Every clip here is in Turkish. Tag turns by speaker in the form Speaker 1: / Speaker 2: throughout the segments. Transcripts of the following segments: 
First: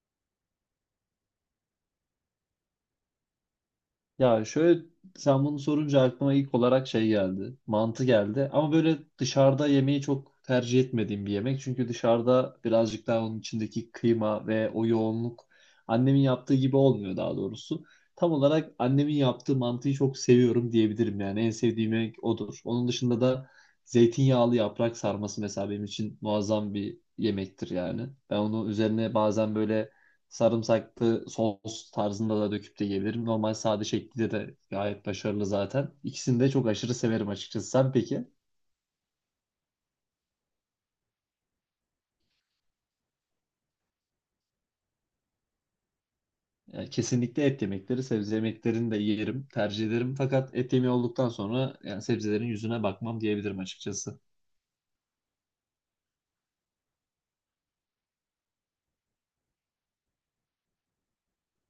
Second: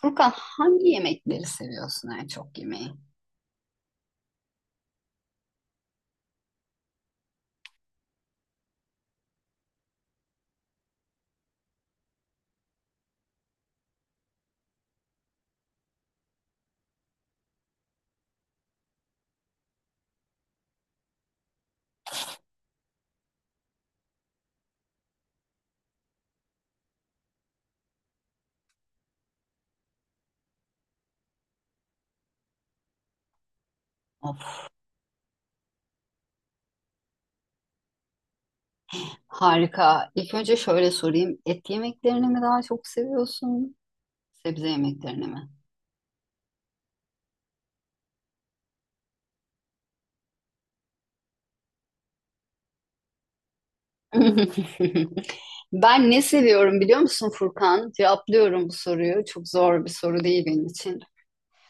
Speaker 1: Furkan, hangi yemekleri seviyorsun, en çok yemeği?
Speaker 2: Ya, şöyle, sen bunu sorunca aklıma ilk olarak şey geldi. Mantı geldi. Ama böyle dışarıda yemeği çok tercih etmediğim bir yemek. Çünkü dışarıda birazcık daha onun içindeki kıyma ve o yoğunluk annemin yaptığı gibi olmuyor, daha doğrusu. Tam olarak annemin yaptığı mantıyı çok seviyorum diyebilirim yani. En sevdiğim yemek odur. Onun dışında da zeytinyağlı yaprak sarması mesela benim için muazzam bir yemektir yani. Ben onu üzerine bazen böyle sarımsaklı sos tarzında da döküp de yiyebilirim. Normal sade şekilde de
Speaker 1: Of,
Speaker 2: gayet başarılı zaten. İkisini de çok aşırı severim açıkçası. Sen peki?
Speaker 1: harika. İlk önce şöyle sorayım. Et yemeklerini mi daha çok seviyorsun? Sebze yemeklerini mi?
Speaker 2: Yani kesinlikle et yemekleri, sebze yemeklerini de yerim, tercih ederim. Fakat et yemeği olduktan sonra yani sebzelerin yüzüne bakmam diyebilirim açıkçası.
Speaker 1: Ben ne seviyorum biliyor musun Furkan? Cevaplıyorum bu soruyu. Çok zor bir soru değil benim için.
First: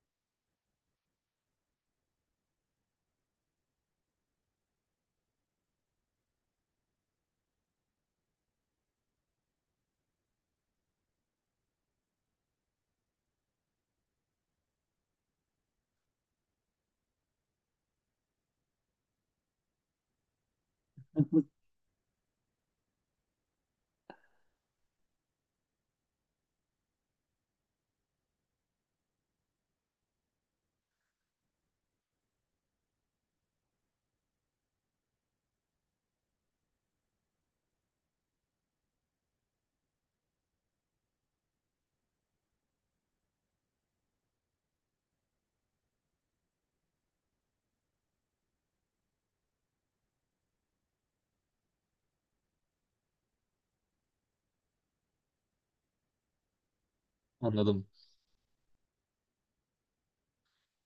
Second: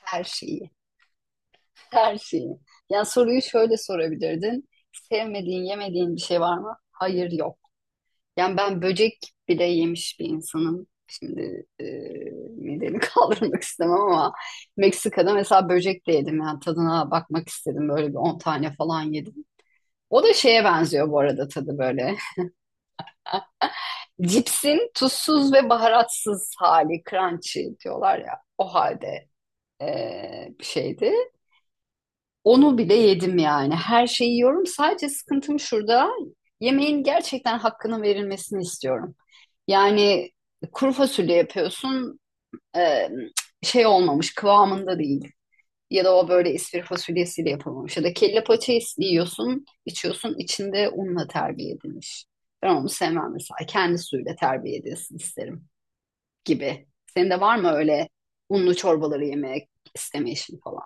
Speaker 1: Her şeyi. Her şeyi. Yani soruyu şöyle sorabilirdin. Sevmediğin, yemediğin bir şey var mı? Hayır, yok. Yani ben böcek bile yemiş bir insanım. Şimdi midemi kaldırmak istemem ama Meksika'da mesela böcek de yedim. Yani tadına bakmak istedim. Böyle bir 10 tane falan yedim. O da şeye benziyor bu arada tadı böyle. Cipsin tuzsuz ve baharatsız hali, crunchy diyorlar ya. O halde bir şeydi. Onu bile yedim yani. Her şeyi yiyorum. Sadece sıkıntım şurada. Yemeğin gerçekten hakkının verilmesini istiyorum. Yani kuru fasulye yapıyorsun, e, şey olmamış kıvamında değil. Ya da o böyle ispir fasulyesiyle yapılmamış. Ya da kelle paça yiyorsun, içiyorsun, içinde unla terbiye edilmiş. Ben onu sevmem mesela. Kendi suyuyla terbiye edilsin isterim gibi. Senin de var mı
Speaker 2: Anladım.
Speaker 1: öyle unlu çorbaları yemek istemeyişin falan?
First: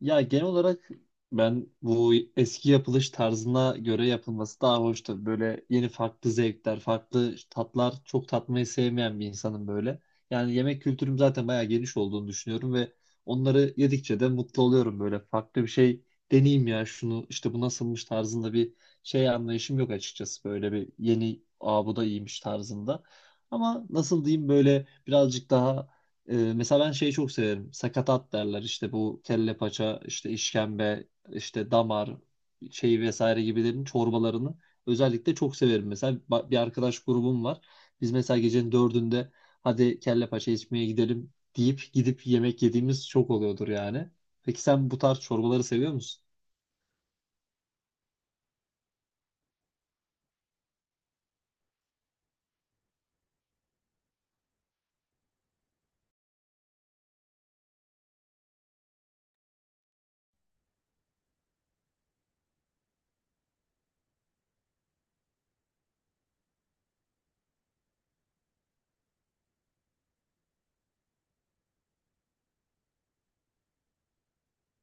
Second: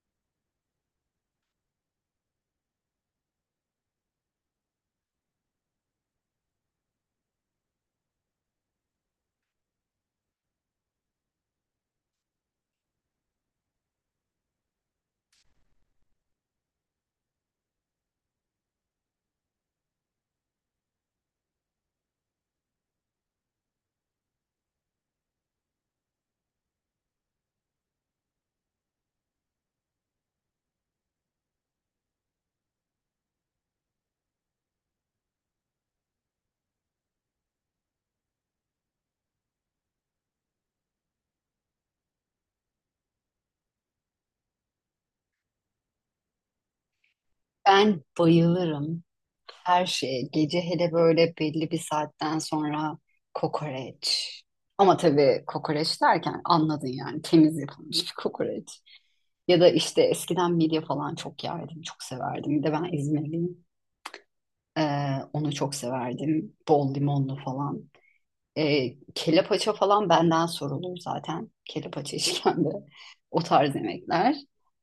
Speaker 2: Ya, genel olarak ben bu eski yapılış tarzına göre yapılması daha hoş tabii. Böyle yeni farklı zevkler, farklı tatlar çok tatmayı sevmeyen bir insanım böyle. Yani yemek kültürüm zaten bayağı geniş olduğunu düşünüyorum ve onları yedikçe de mutlu oluyorum böyle. Farklı bir şey deneyeyim, ya şunu işte bu nasılmış tarzında bir şey anlayışım yok açıkçası. Böyle bir yeni, aa, bu da iyiymiş tarzında. Ama nasıl diyeyim, böyle birazcık daha mesela ben şeyi çok severim. Sakatat derler. İşte bu kelle paça, işte işkembe, işte damar şeyi vesaire gibilerin çorbalarını özellikle çok severim. Mesela bir arkadaş grubum var. Biz mesela gecenin 4'ünde, hadi kelle paça içmeye gidelim deyip gidip yemek yediğimiz çok oluyordur yani. Peki sen bu tarz çorbaları seviyor musun?
Speaker 1: Ben bayılırım. Her şey. Gece hele böyle belli bir saatten sonra kokoreç. Ama tabii kokoreç derken anladın, yani temiz yapılmış bir kokoreç. Ya da işte eskiden midye falan çok yerdim, çok severdim. Bir de ben İzmirliyim. Ee, Onu çok severdim. Bol limonlu falan. Kelle paça falan benden sorulur zaten. Kelle paça işkembe. O tarz yemekler.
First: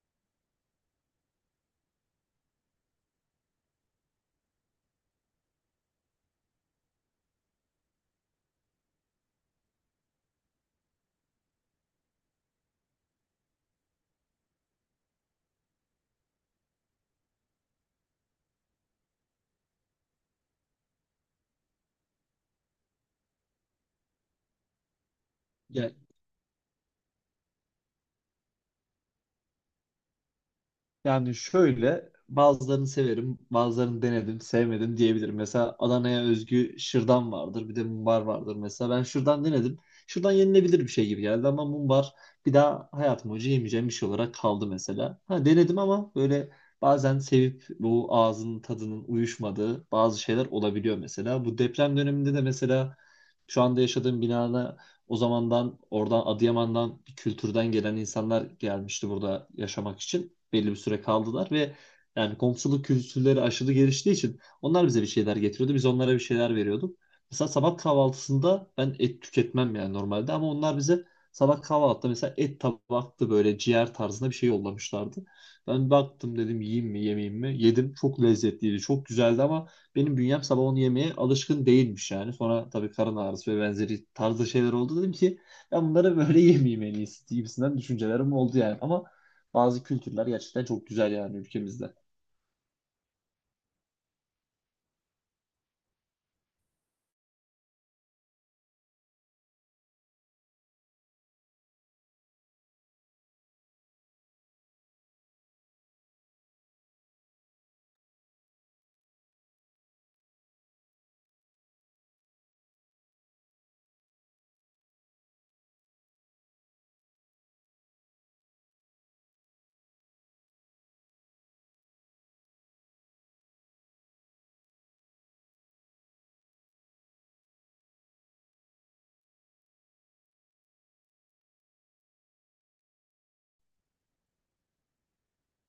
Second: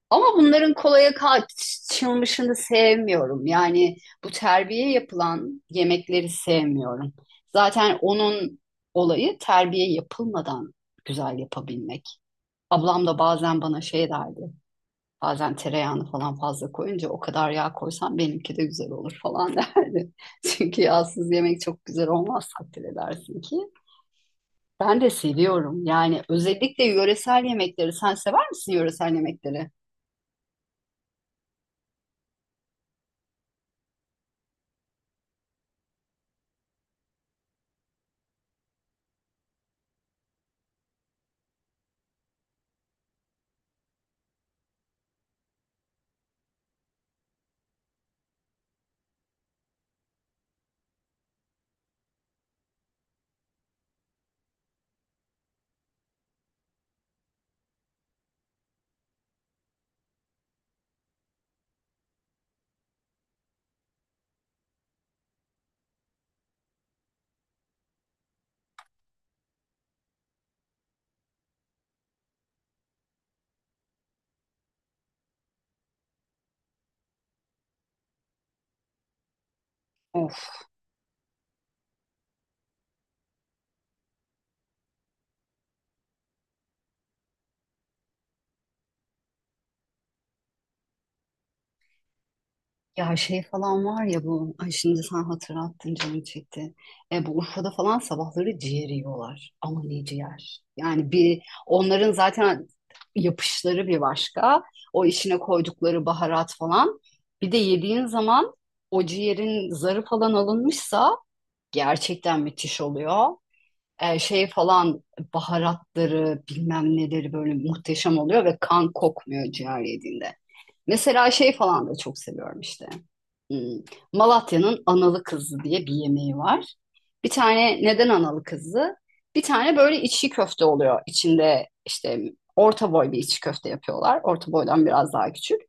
Speaker 1: Ama bunların kolaya kaçılmışını sevmiyorum. Yani bu terbiye yapılan yemekleri sevmiyorum. Zaten onun olayı terbiye yapılmadan güzel yapabilmek. Ablam da bazen bana şey derdi. Bazen tereyağını falan fazla koyunca, o kadar yağ koysam benimki de güzel olur falan derdi. Çünkü yağsız yemek çok güzel olmaz, takdir edersin ki. Ben de seviyorum.
Speaker 2: Ya,
Speaker 1: Yani özellikle yöresel yemekleri. Sen sever misin yöresel yemekleri?
Speaker 2: yani şöyle, bazılarını severim, bazılarını denedim, sevmedim diyebilirim. Mesela Adana'ya özgü şırdan vardır, bir de mumbar vardır mesela. Ben şırdan denedim. Şırdan yenilebilir bir şey gibi geldi ama mumbar bir daha hayatım boyunca yemeyeceğim bir şey olarak kaldı mesela. Ha, denedim ama böyle bazen sevip bu ağzının tadının uyuşmadığı bazı şeyler olabiliyor mesela. Bu deprem döneminde de mesela şu anda yaşadığım binada o zamandan oradan Adıyaman'dan bir kültürden gelen insanlar gelmişti burada yaşamak için. Belli bir süre kaldılar ve yani komşuluk kültürleri aşırı geliştiği için onlar bize bir şeyler getiriyordu. Biz onlara bir şeyler veriyorduk. Mesela sabah kahvaltısında ben et tüketmem yani normalde, ama onlar bize sabah kahvaltıda mesela et tabaktı, böyle ciğer tarzında bir şey yollamışlardı. Ben baktım, dedim yiyeyim mi, yemeyeyim mi? Yedim, çok lezzetliydi, çok güzeldi ama benim
Speaker 1: Of.
Speaker 2: bünyem sabah onu yemeye alışkın değilmiş yani. Sonra tabii karın ağrısı ve benzeri tarzda şeyler oldu, dedim ki ben bunları böyle yemeyeyim en iyisi gibisinden düşüncelerim oldu yani. Ama bazı kültürler gerçekten çok güzel yani ülkemizde.
Speaker 1: Ya şey falan var ya bu, ay şimdi sen hatırlattın, canım çekti. Bu Urfa'da falan sabahları ciğer yiyorlar. Ama ne ciğer? Yani bir onların zaten yapışları bir başka. O işine koydukları baharat falan. Bir de yediğin zaman o ciğerin zarı falan alınmışsa gerçekten müthiş oluyor. Şey falan, baharatları bilmem neleri böyle muhteşem oluyor ve kan kokmuyor ciğer yediğinde. Mesela şey falan da çok seviyorum işte. Hmm, Malatya'nın analı kızı diye bir yemeği var. Bir tane neden analı kızı? Bir tane böyle içli köfte oluyor. İçinde işte orta boy bir içli köfte yapıyorlar. Orta boydan biraz daha küçük.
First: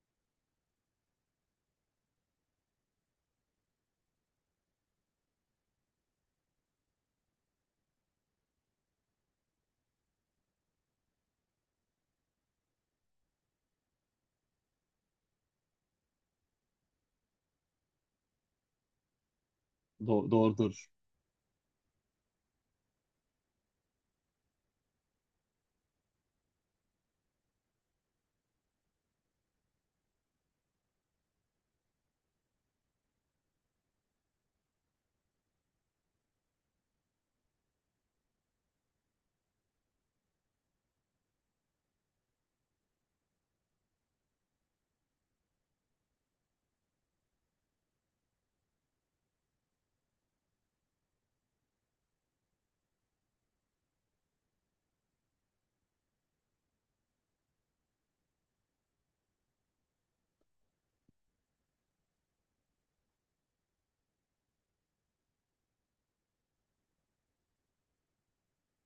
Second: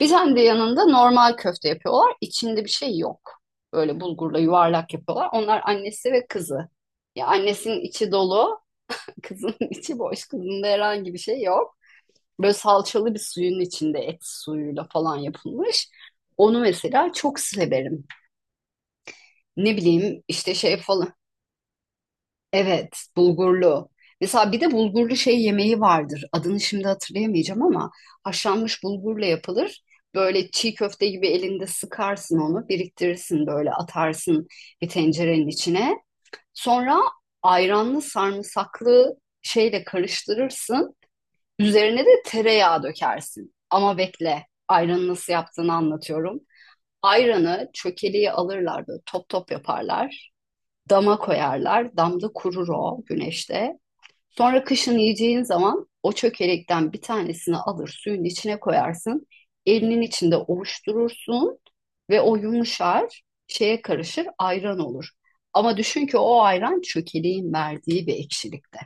Speaker 1: Bir tane de yanında normal köfte yapıyorlar. İçinde bir şey yok. Böyle bulgurla yuvarlak yapıyorlar. Onlar annesi ve kızı. Ya annesinin içi dolu, kızın içi boş. Kızında herhangi bir şey yok. Böyle salçalı bir suyun içinde et suyuyla falan yapılmış. Onu mesela çok severim. Ne bileyim işte şey
Speaker 2: Doğrudur.
Speaker 1: falan. Evet, bulgurlu. Mesela bir de bulgurlu şey yemeği vardır. Adını şimdi hatırlayamayacağım ama haşlanmış bulgurla yapılır. Böyle çiğ köfte gibi elinde sıkarsın onu, biriktirirsin böyle, atarsın bir tencerenin içine. Sonra ayranlı sarımsaklı şeyle karıştırırsın. Üzerine de tereyağı dökersin. Ama bekle, ayranı nasıl yaptığını anlatıyorum. Ayranı çökeliği alırlar, böyle top top yaparlar. Dama koyarlar. Damda kurur o güneşte. Sonra kışın yiyeceğin zaman o çökelekten bir tanesini alır, suyun içine koyarsın. Elinin içinde ovuşturursun ve o yumuşar, şeye karışır, ayran olur. Ama düşün ki o ayran çökeleğin verdiği bir ekşilikte.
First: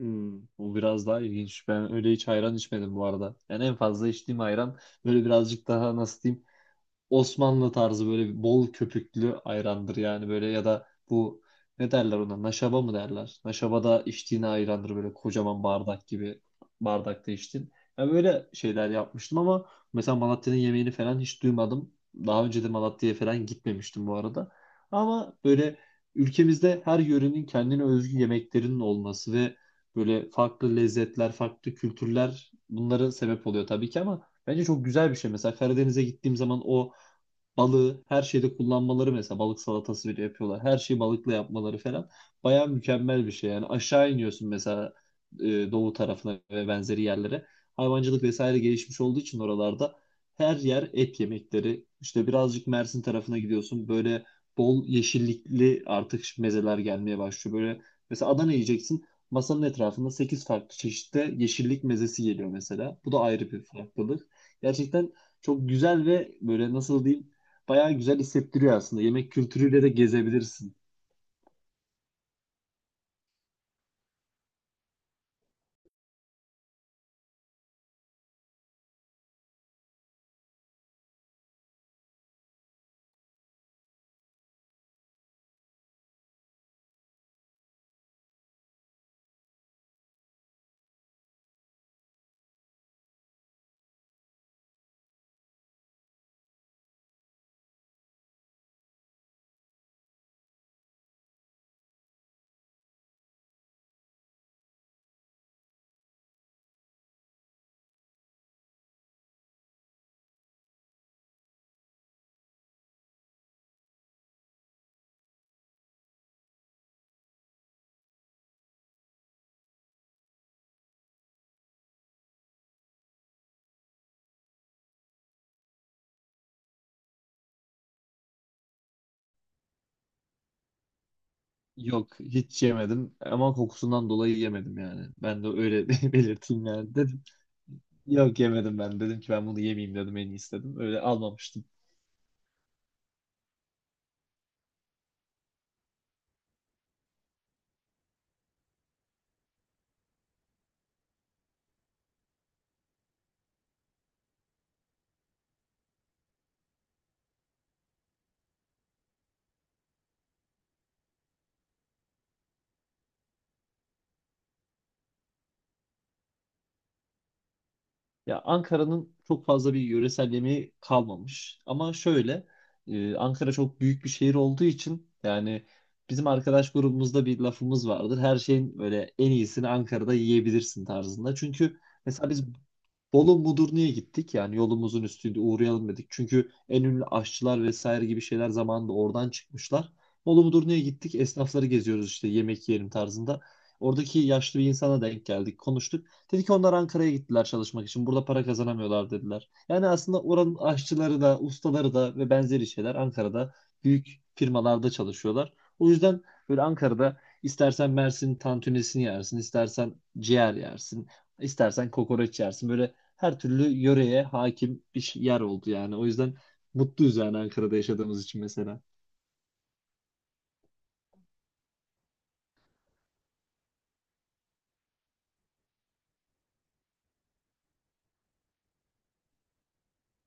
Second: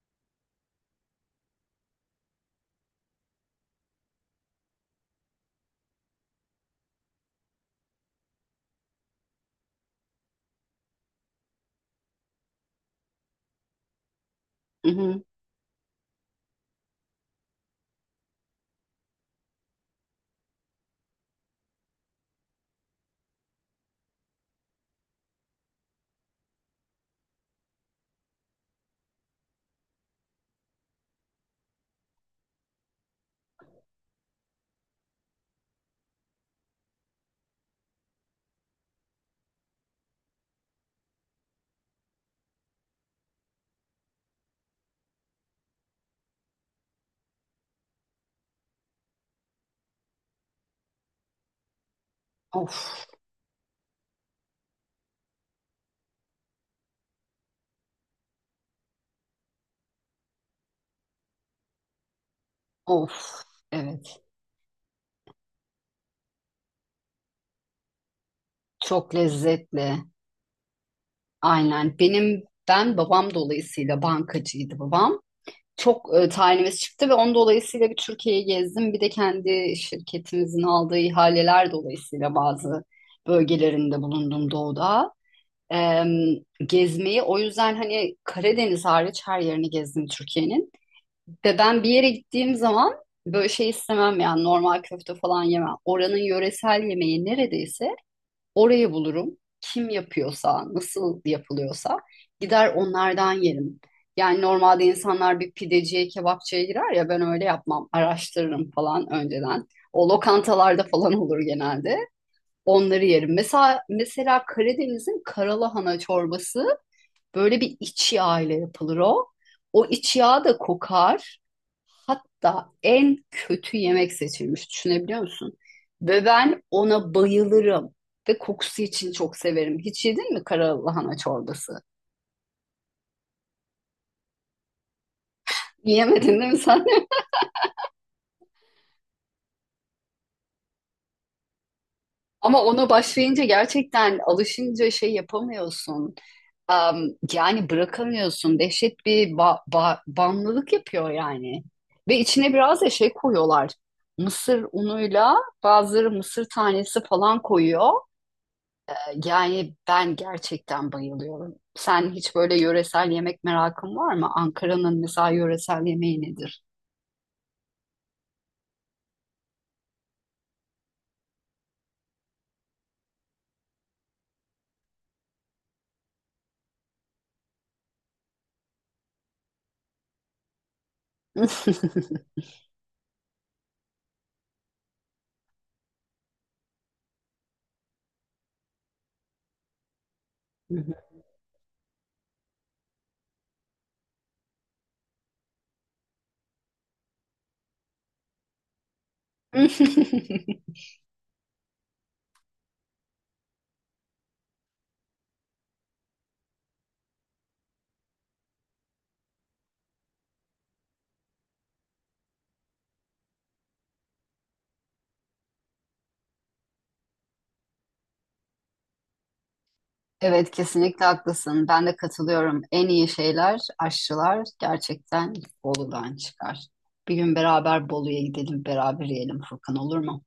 Speaker 2: Hmm, bu biraz daha ilginç. Ben öyle hiç ayran içmedim bu arada. Yani en fazla içtiğim ayran böyle birazcık daha nasıl diyeyim, Osmanlı tarzı böyle bol köpüklü ayrandır yani, böyle, ya da bu ne derler ona, naşaba mı derler? Naşaba da içtiğin
Speaker 1: Hı
Speaker 2: ayrandır, böyle
Speaker 1: hı.
Speaker 2: kocaman bardak gibi bardakta içtin. Ya böyle şeyler yapmıştım ama mesela Malatya'nın yemeğini falan hiç duymadım. Daha önce de Malatya'ya falan gitmemiştim bu arada. Ama böyle ülkemizde her yörenin kendine özgü yemeklerinin olması ve böyle farklı lezzetler, farklı kültürler bunların sebep oluyor tabii ki, ama bence çok güzel bir şey. Mesela Karadeniz'e gittiğim zaman o balığı her şeyde kullanmaları, mesela balık salatası bile yapıyorlar. Her şeyi balıkla yapmaları falan bayağı mükemmel bir şey. Yani aşağı iniyorsun mesela, e, doğu tarafına ve benzeri yerlere. Hayvancılık vesaire gelişmiş olduğu için oralarda her yer et yemekleri. İşte birazcık Mersin
Speaker 1: Of,
Speaker 2: tarafına gidiyorsun. Böyle bol yeşillikli artık mezeler gelmeye başlıyor. Böyle mesela Adana yiyeceksin. Masanın etrafında 8 farklı çeşitte yeşillik mezesi geliyor mesela. Bu da
Speaker 1: of,
Speaker 2: ayrı bir
Speaker 1: evet.
Speaker 2: farklılık. Gerçekten çok güzel ve böyle nasıl diyeyim, bayağı güzel hissettiriyor aslında.
Speaker 1: Çok
Speaker 2: Yemek kültürüyle de
Speaker 1: lezzetli.
Speaker 2: gezebilirsin.
Speaker 1: Aynen. Benim babam dolayısıyla, bankacıydı babam. Çok tayinimiz çıktı ve onun dolayısıyla bir Türkiye'yi gezdim. Bir de kendi şirketimizin aldığı ihaleler dolayısıyla bazı bölgelerinde bulundum doğuda. Em, Gezmeyi o yüzden, hani Karadeniz hariç her yerini gezdim Türkiye'nin. Ve ben bir yere gittiğim zaman böyle şey istemem, yani normal köfte falan yemem. Oranın yöresel yemeği neredeyse, orayı bulurum. Kim yapıyorsa, nasıl yapılıyorsa gider onlardan yerim. Yani normalde insanlar bir pideciye, kebapçıya girer ya, ben öyle yapmam. Araştırırım falan önceden. O lokantalarda falan olur genelde. Onları yerim. Mesela Karadeniz'in karalahana çorbası, böyle bir iç yağ ile yapılır o. O iç yağ da kokar. Hatta en kötü yemek seçilmiş. Düşünebiliyor musun? Ve ben ona bayılırım. Ve kokusu için çok severim. Hiç yedin mi kara lahana çorbası?
Speaker 2: Yok, hiç yemedim ama kokusundan dolayı yemedim yani. Ben de öyle
Speaker 1: Yemedin değil mi
Speaker 2: belirteyim
Speaker 1: sen?
Speaker 2: yani, dedim. Yok, yemedim, ben dedim ki ben bunu yemeyeyim dedim en iyisi dedim. Öyle almamıştım.
Speaker 1: Ama ona başlayınca, gerçekten alışınca şey yapamıyorsun. Am, Yani bırakamıyorsun. Dehşet bir bağımlılık yapıyor yani. Ve içine biraz da şey koyuyorlar. Mısır unuyla, bazıları mısır tanesi falan koyuyor. Yani ben gerçekten bayılıyorum. Sen hiç böyle yöresel yemek merakın var mı? Ankara'nın mesela yöresel yemeği nedir?
Speaker 2: Ya, Ankara'nın çok fazla bir yöresel yemeği kalmamış. Ama şöyle, Ankara çok büyük bir şehir olduğu için yani bizim arkadaş grubumuzda bir lafımız vardır. Her şeyin böyle en iyisini Ankara'da yiyebilirsin tarzında. Çünkü mesela biz Bolu Mudurnu'ya gittik. Yani yolumuzun üstünde uğrayalım dedik. Çünkü en ünlü aşçılar vesaire gibi şeyler zamanında oradan çıkmışlar. Bolu Mudurnu'ya gittik. Esnafları geziyoruz işte, yemek yiyelim tarzında. Oradaki yaşlı bir insana denk geldik, konuştuk. Dedi ki onlar Ankara'ya gittiler çalışmak için. Burada para kazanamıyorlar dediler. Yani aslında oranın aşçıları da, ustaları da ve benzeri şeyler Ankara'da büyük firmalarda çalışıyorlar. O yüzden böyle Ankara'da istersen Mersin tantunisini yersin, istersen ciğer yersin, istersen kokoreç yersin. Böyle her türlü yöreye hakim bir yer oldu yani. O yüzden mutluyuz yani Ankara'da yaşadığımız için mesela.
Speaker 1: Evet, kesinlikle haklısın. Ben de katılıyorum. En iyi şeyler, aşçılar gerçekten Bolu'dan çıkar. Bir gün beraber Bolu'ya gidelim, beraber yiyelim Furkan, olur mu?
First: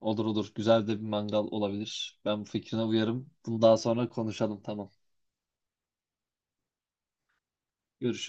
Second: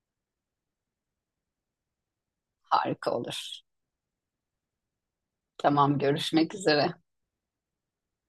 Speaker 2: Olur olur. Güzel de bir mangal olabilir. Ben bu fikrine
Speaker 1: Harika
Speaker 2: uyarım.
Speaker 1: olur.
Speaker 2: Bunu daha sonra konuşalım. Tamam.
Speaker 1: Tamam, görüşmek üzere.
Speaker 2: Görüşürüz.